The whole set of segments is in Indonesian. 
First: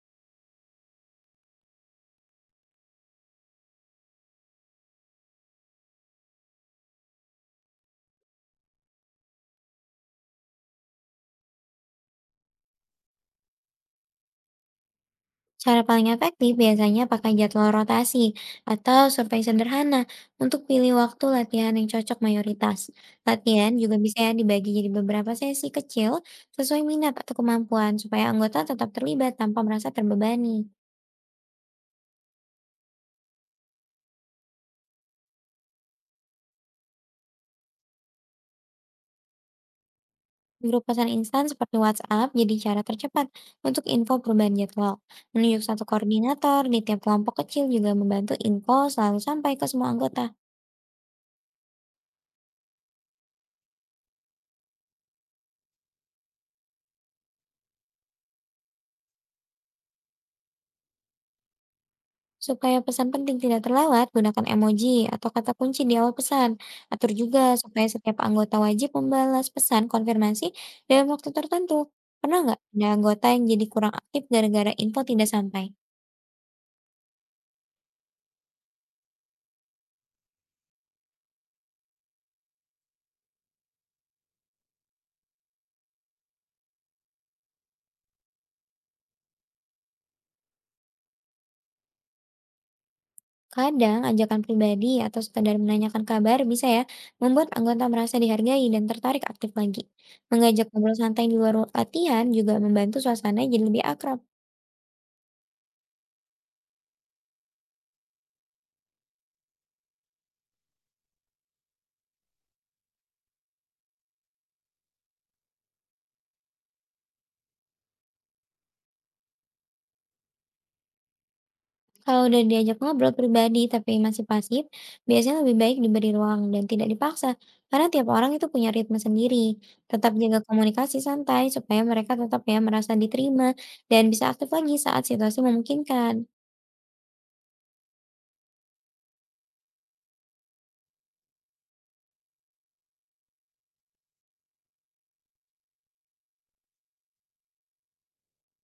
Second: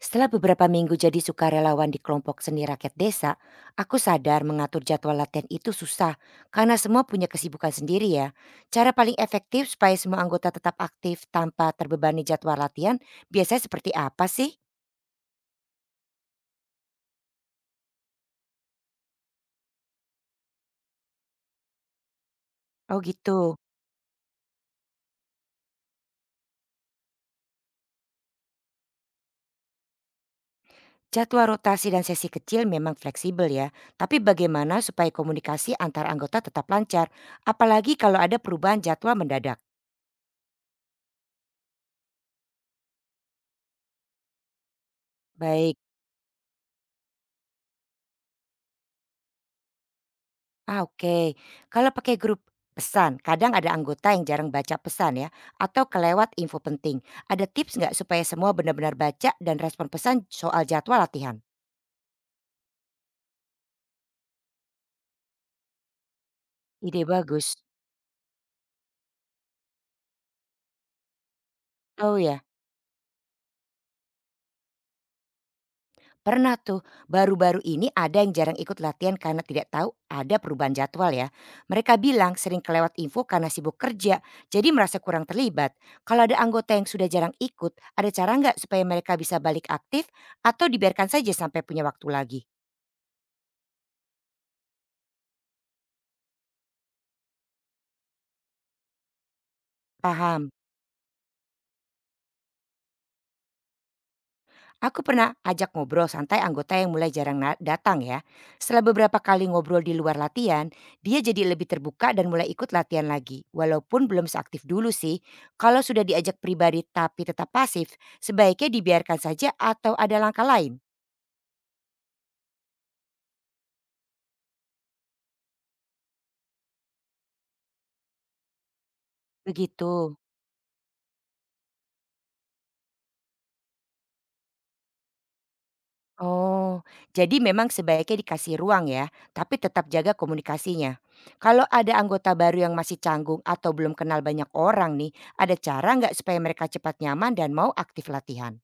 Setelah beberapa minggu jadi sukarelawan di kelompok seni rakyat desa, aku sadar mengatur jadwal latihan itu susah karena semua punya kesibukan sendiri ya. Cara paling efektif supaya semua anggota tetap aktif tanpa terbebani jadwal latihan biasanya seperti apa sih? Cara paling efektif biasanya pakai jadwal rotasi atau survei sederhana untuk pilih waktu latihan yang cocok mayoritas. Oh gitu. Latihan juga bisa ya dibagi jadi beberapa sesi kecil sesuai minat atau kemampuan supaya anggota tetap terlibat tanpa merasa terbebani. Jadwal rotasi dan sesi kecil memang fleksibel ya, tapi bagaimana supaya komunikasi antar anggota tetap lancar, apalagi kalau ada perubahan jadwal mendadak? Grup pesan instan seperti WhatsApp jadi cara tercepat untuk info perubahan jadwal. Menunjuk Baik. satu koordinator di tiap kelompok kecil juga membantu info selalu sampai ke semua anggota. Oke. Kalau pakai grup pesan, kadang ada anggota yang jarang baca pesan ya, atau kelewat info penting. Ada tips nggak supaya semua benar-benar baca dan respon pesan soal jadwal latihan? Supaya pesan penting tidak terlewat, gunakan emoji atau kata kunci di awal pesan. Ide Atur juga bagus. supaya setiap anggota wajib membalas pesan konfirmasi dalam waktu tertentu. Oh Pernah ya, nggak ada anggota yang jadi kurang aktif gara-gara info tidak sampai? pernah tuh. Baru-baru ini ada yang jarang ikut latihan karena tidak tahu ada perubahan jadwal ya. Mereka bilang sering kelewat info karena sibuk kerja, jadi merasa kurang terlibat. Kalau ada anggota yang sudah jarang ikut, ada cara nggak supaya mereka bisa balik aktif atau dibiarkan saja sampai punya waktu lagi? Kadang ajakan pribadi atau sekadar menanyakan kabar bisa ya membuat anggota merasa dihargai dan tertarik aktif lagi. Paham. Mengajak ngobrol santai di luar latihan juga membantu suasana jadi lebih akrab. Aku pernah ajak ngobrol santai anggota yang mulai jarang datang ya. Setelah beberapa kali ngobrol di luar latihan, dia jadi lebih terbuka dan mulai ikut latihan lagi. Walaupun belum seaktif dulu sih, kalau sudah diajak pribadi tapi tetap pasif, sebaiknya dibiarkan saja atau ada langkah lain. Kalau udah diajak ngobrol pribadi tapi masih pasif, biasanya lebih baik diberi ruang dan tidak dipaksa, karena tiap orang itu punya ritme sendiri. Tetap Begitu. jaga komunikasi santai supaya mereka tetap ya merasa diterima dan bisa aktif lagi saat situasi memungkinkan. Oh, jadi memang sebaiknya dikasih ruang ya, tapi tetap jaga komunikasinya. Kalau ada anggota baru yang masih canggung atau belum kenal banyak orang nih, ada cara nggak supaya mereka cepat nyaman dan mau aktif latihan?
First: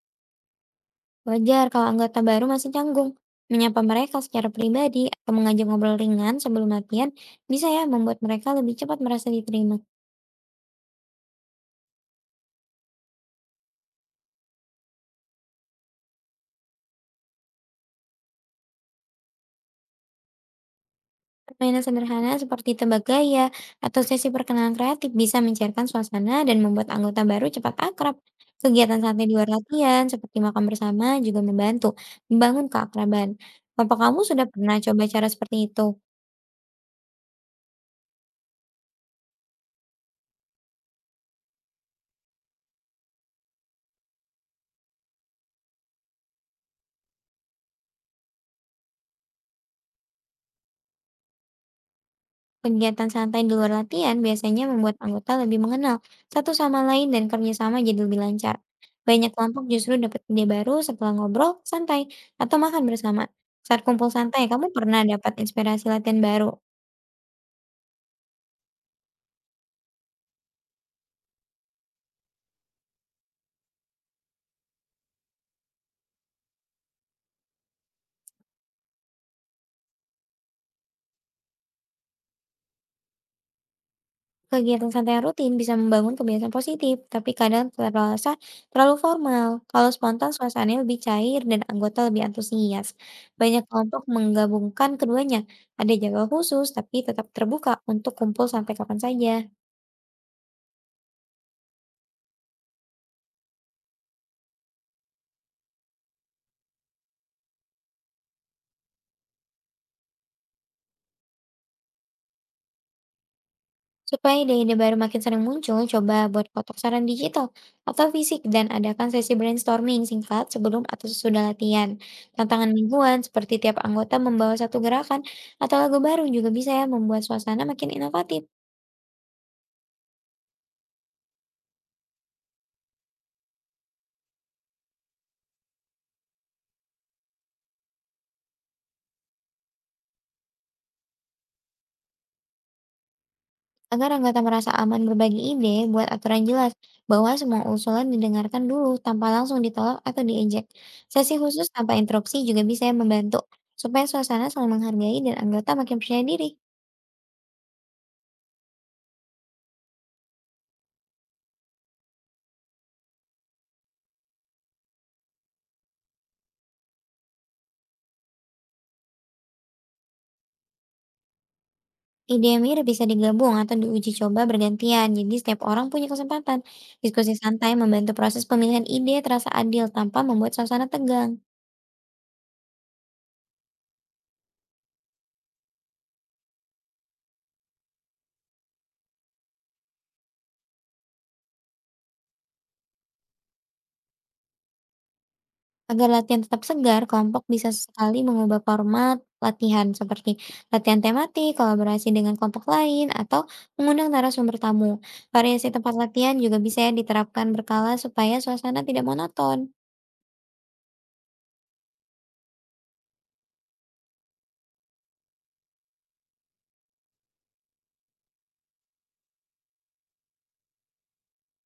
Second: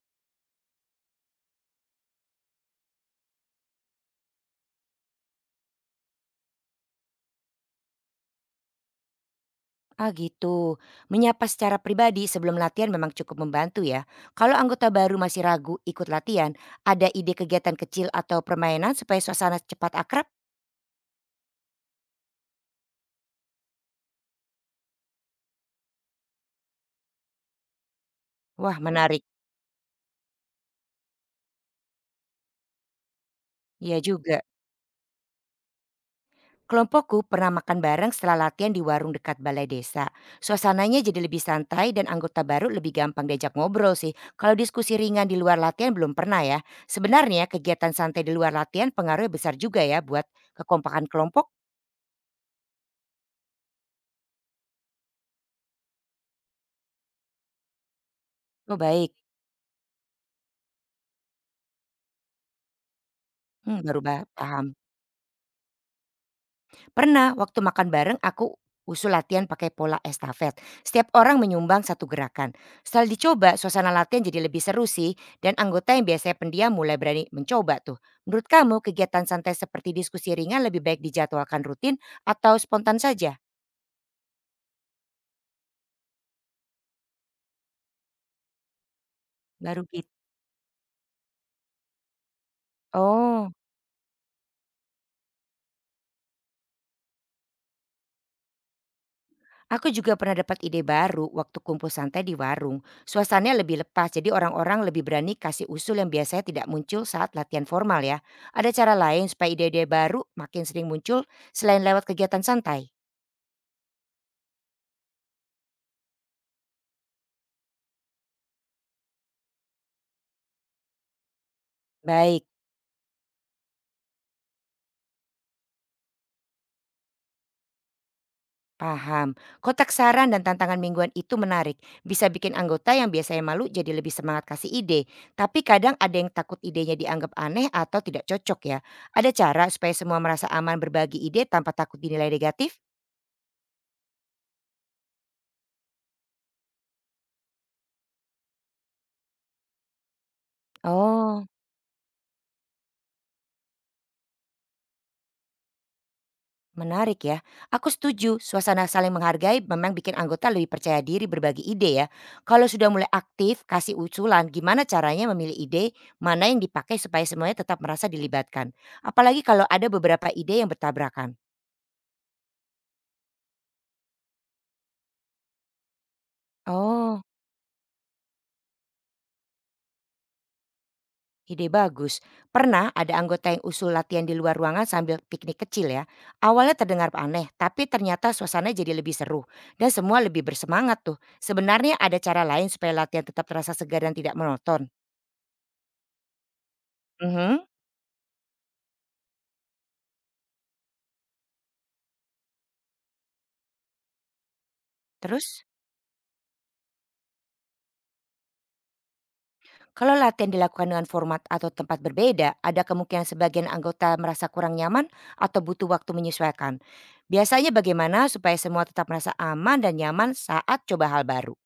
Wajar kalau anggota baru masih canggung. Menyapa mereka secara pribadi atau mengajak ngobrol ringan sebelum latihan bisa ya membuat mereka lebih cepat merasa diterima. Ah gitu, menyapa secara pribadi sebelum latihan memang cukup membantu ya. Kalau anggota baru masih ragu ikut latihan, ada ide kegiatan kecil atau permainan supaya suasana cepat akrab? Permainan sederhana seperti tebak gaya atau sesi perkenalan kreatif bisa mencairkan suasana dan membuat anggota baru cepat akrab. Wah Kegiatan menarik, santai di luar latihan seperti makan bersama juga membantu membangun keakraban. Apa iya kamu juga. sudah pernah coba cara seperti itu? Kelompokku pernah makan bareng setelah latihan di warung dekat balai desa. Suasananya jadi lebih santai dan anggota baru lebih gampang diajak ngobrol sih. Kalau diskusi ringan di luar latihan belum pernah ya. Sebenarnya kegiatan santai di luar latihan pengaruhnya besar juga ya buat kekompakan kelompok. Kegiatan santai di luar latihan biasanya membuat anggota lebih mengenal satu sama lain dan kerjasama jadi lebih lancar. Oh baik, Banyak kelompok justru dapat ide baru setelah ngobrol santai atau makan bersama. Saat kumpul santai, paham. kamu pernah dapat inspirasi latihan baru? Pernah, waktu makan bareng aku usul latihan pakai pola estafet. Setiap orang menyumbang satu gerakan. Setelah dicoba, suasana latihan jadi lebih seru sih dan anggota yang biasanya pendiam mulai berani mencoba tuh. Menurut kamu kegiatan santai seperti diskusi ringan lebih baik dijadwalkan rutin atau spontan saja? Kegiatan santai yang rutin bisa membangun kebiasaan positif, tapi kadang terasa terlalu formal. Baru Kalau gitu. spontan, suasananya lebih cair dan anggota lebih antusias. Oh. Banyak kelompok menggabungkan keduanya. Ada jadwal khusus, tapi tetap terbuka untuk kumpul sampai kapan saja. Aku juga pernah dapat ide baru waktu kumpul santai di warung. Suasananya lebih lepas, jadi orang-orang lebih berani kasih usul yang biasanya tidak muncul saat latihan formal ya. Ada cara lain supaya ide-ide baru makin sering muncul selain lewat kegiatan santai? Supaya ide-ide baru makin sering muncul, coba buat kotak saran digital atau fisik, dan adakan sesi brainstorming singkat sebelum atau sesudah latihan. Baik, Tantangan mingguan seperti tiap anggota membawa satu gerakan atau lagu baru juga bisa ya membuat suasana makin inovatif. paham. Kotak saran dan tantangan mingguan itu menarik. Bisa bikin anggota yang biasanya malu jadi lebih semangat kasih ide. Tapi kadang ada yang takut idenya dianggap aneh atau tidak cocok ya. Ada cara supaya semua merasa aman berbagi ide tanpa takut dinilai negatif? Agar anggota merasa aman berbagi ide, buat aturan jelas bahwa semua usulan didengarkan dulu tanpa langsung ditolak atau diejek. Sesi Oh. khusus tanpa interupsi juga bisa ya membantu, supaya suasana saling menghargai dan anggota makin percaya diri. Menarik ya. Aku setuju, suasana saling menghargai memang bikin anggota lebih percaya diri berbagi ide ya. Kalau sudah mulai aktif, kasih usulan gimana caranya memilih ide, mana yang dipakai supaya semuanya tetap merasa dilibatkan. Apalagi kalau ada beberapa ide yang bertabrakan. Ide yang mirip bisa digabung atau diuji coba bergantian, jadi setiap orang punya kesempatan. Oh, Diskusi santai membantu proses pemilihan ide terasa adil tanpa membuat suasana tegang. ide bagus. Pernah ada anggota yang usul latihan di luar ruangan sambil piknik kecil ya. Awalnya terdengar aneh, tapi ternyata suasana jadi lebih seru. Dan semua lebih bersemangat tuh. Sebenarnya ada cara lain supaya latihan tetap terasa segar dan tidak monoton. Agar latihan tetap segar, kelompok Mhm. bisa sekali mengubah format latihan, seperti latihan tematik, kolaborasi dengan kelompok lain, atau mengundang narasumber tamu. Terus, Variasi tempat latihan juga bisa ya diterapkan berkala supaya suasana tidak monoton. kalau latihan dilakukan dengan format atau tempat berbeda, ada kemungkinan sebagian anggota merasa kurang nyaman atau butuh waktu menyesuaikan. Biasanya bagaimana supaya semua tetap merasa aman dan nyaman saat coba hal baru?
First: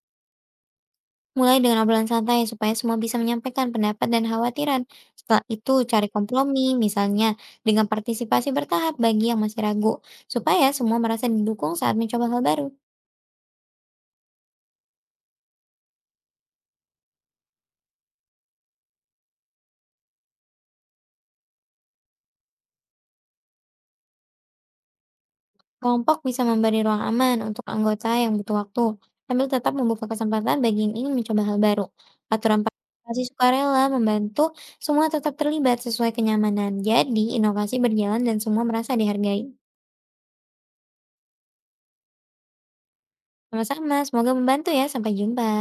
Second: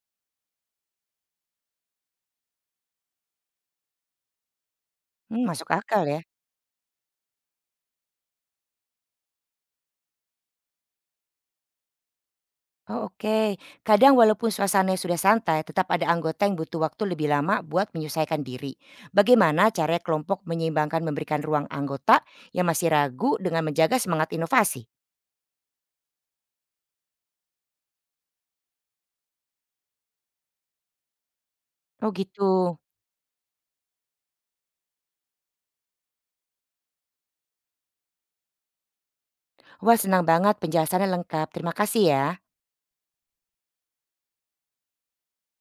Mulai dengan obrolan santai supaya semua bisa menyampaikan pendapat dan khawatiran. Hmm, Setelah masuk itu akal cari ya. kompromi, misalnya dengan partisipasi bertahap bagi yang masih ragu, supaya semua merasa didukung saat mencoba hal baru. Oh, oke, kadang walaupun suasananya sudah santai, tetap ada anggota yang butuh waktu lebih lama buat menyesuaikan diri. Bagaimana cara kelompok menyeimbangkan memberikan ruang anggota yang masih ragu dengan menjaga semangat inovasi? Kelompok bisa memberi ruang aman untuk anggota yang butuh waktu, sambil tetap membuka kesempatan bagi yang ingin mencoba hal baru. Oh gitu. Aturan partisipasi sukarela membantu semua tetap terlibat sesuai kenyamanan. Jadi, inovasi berjalan dan semua merasa dihargai. Wah senang banget penjelasannya lengkap. Terima kasih ya. Sama-sama, semoga membantu ya. Sampai jumpa.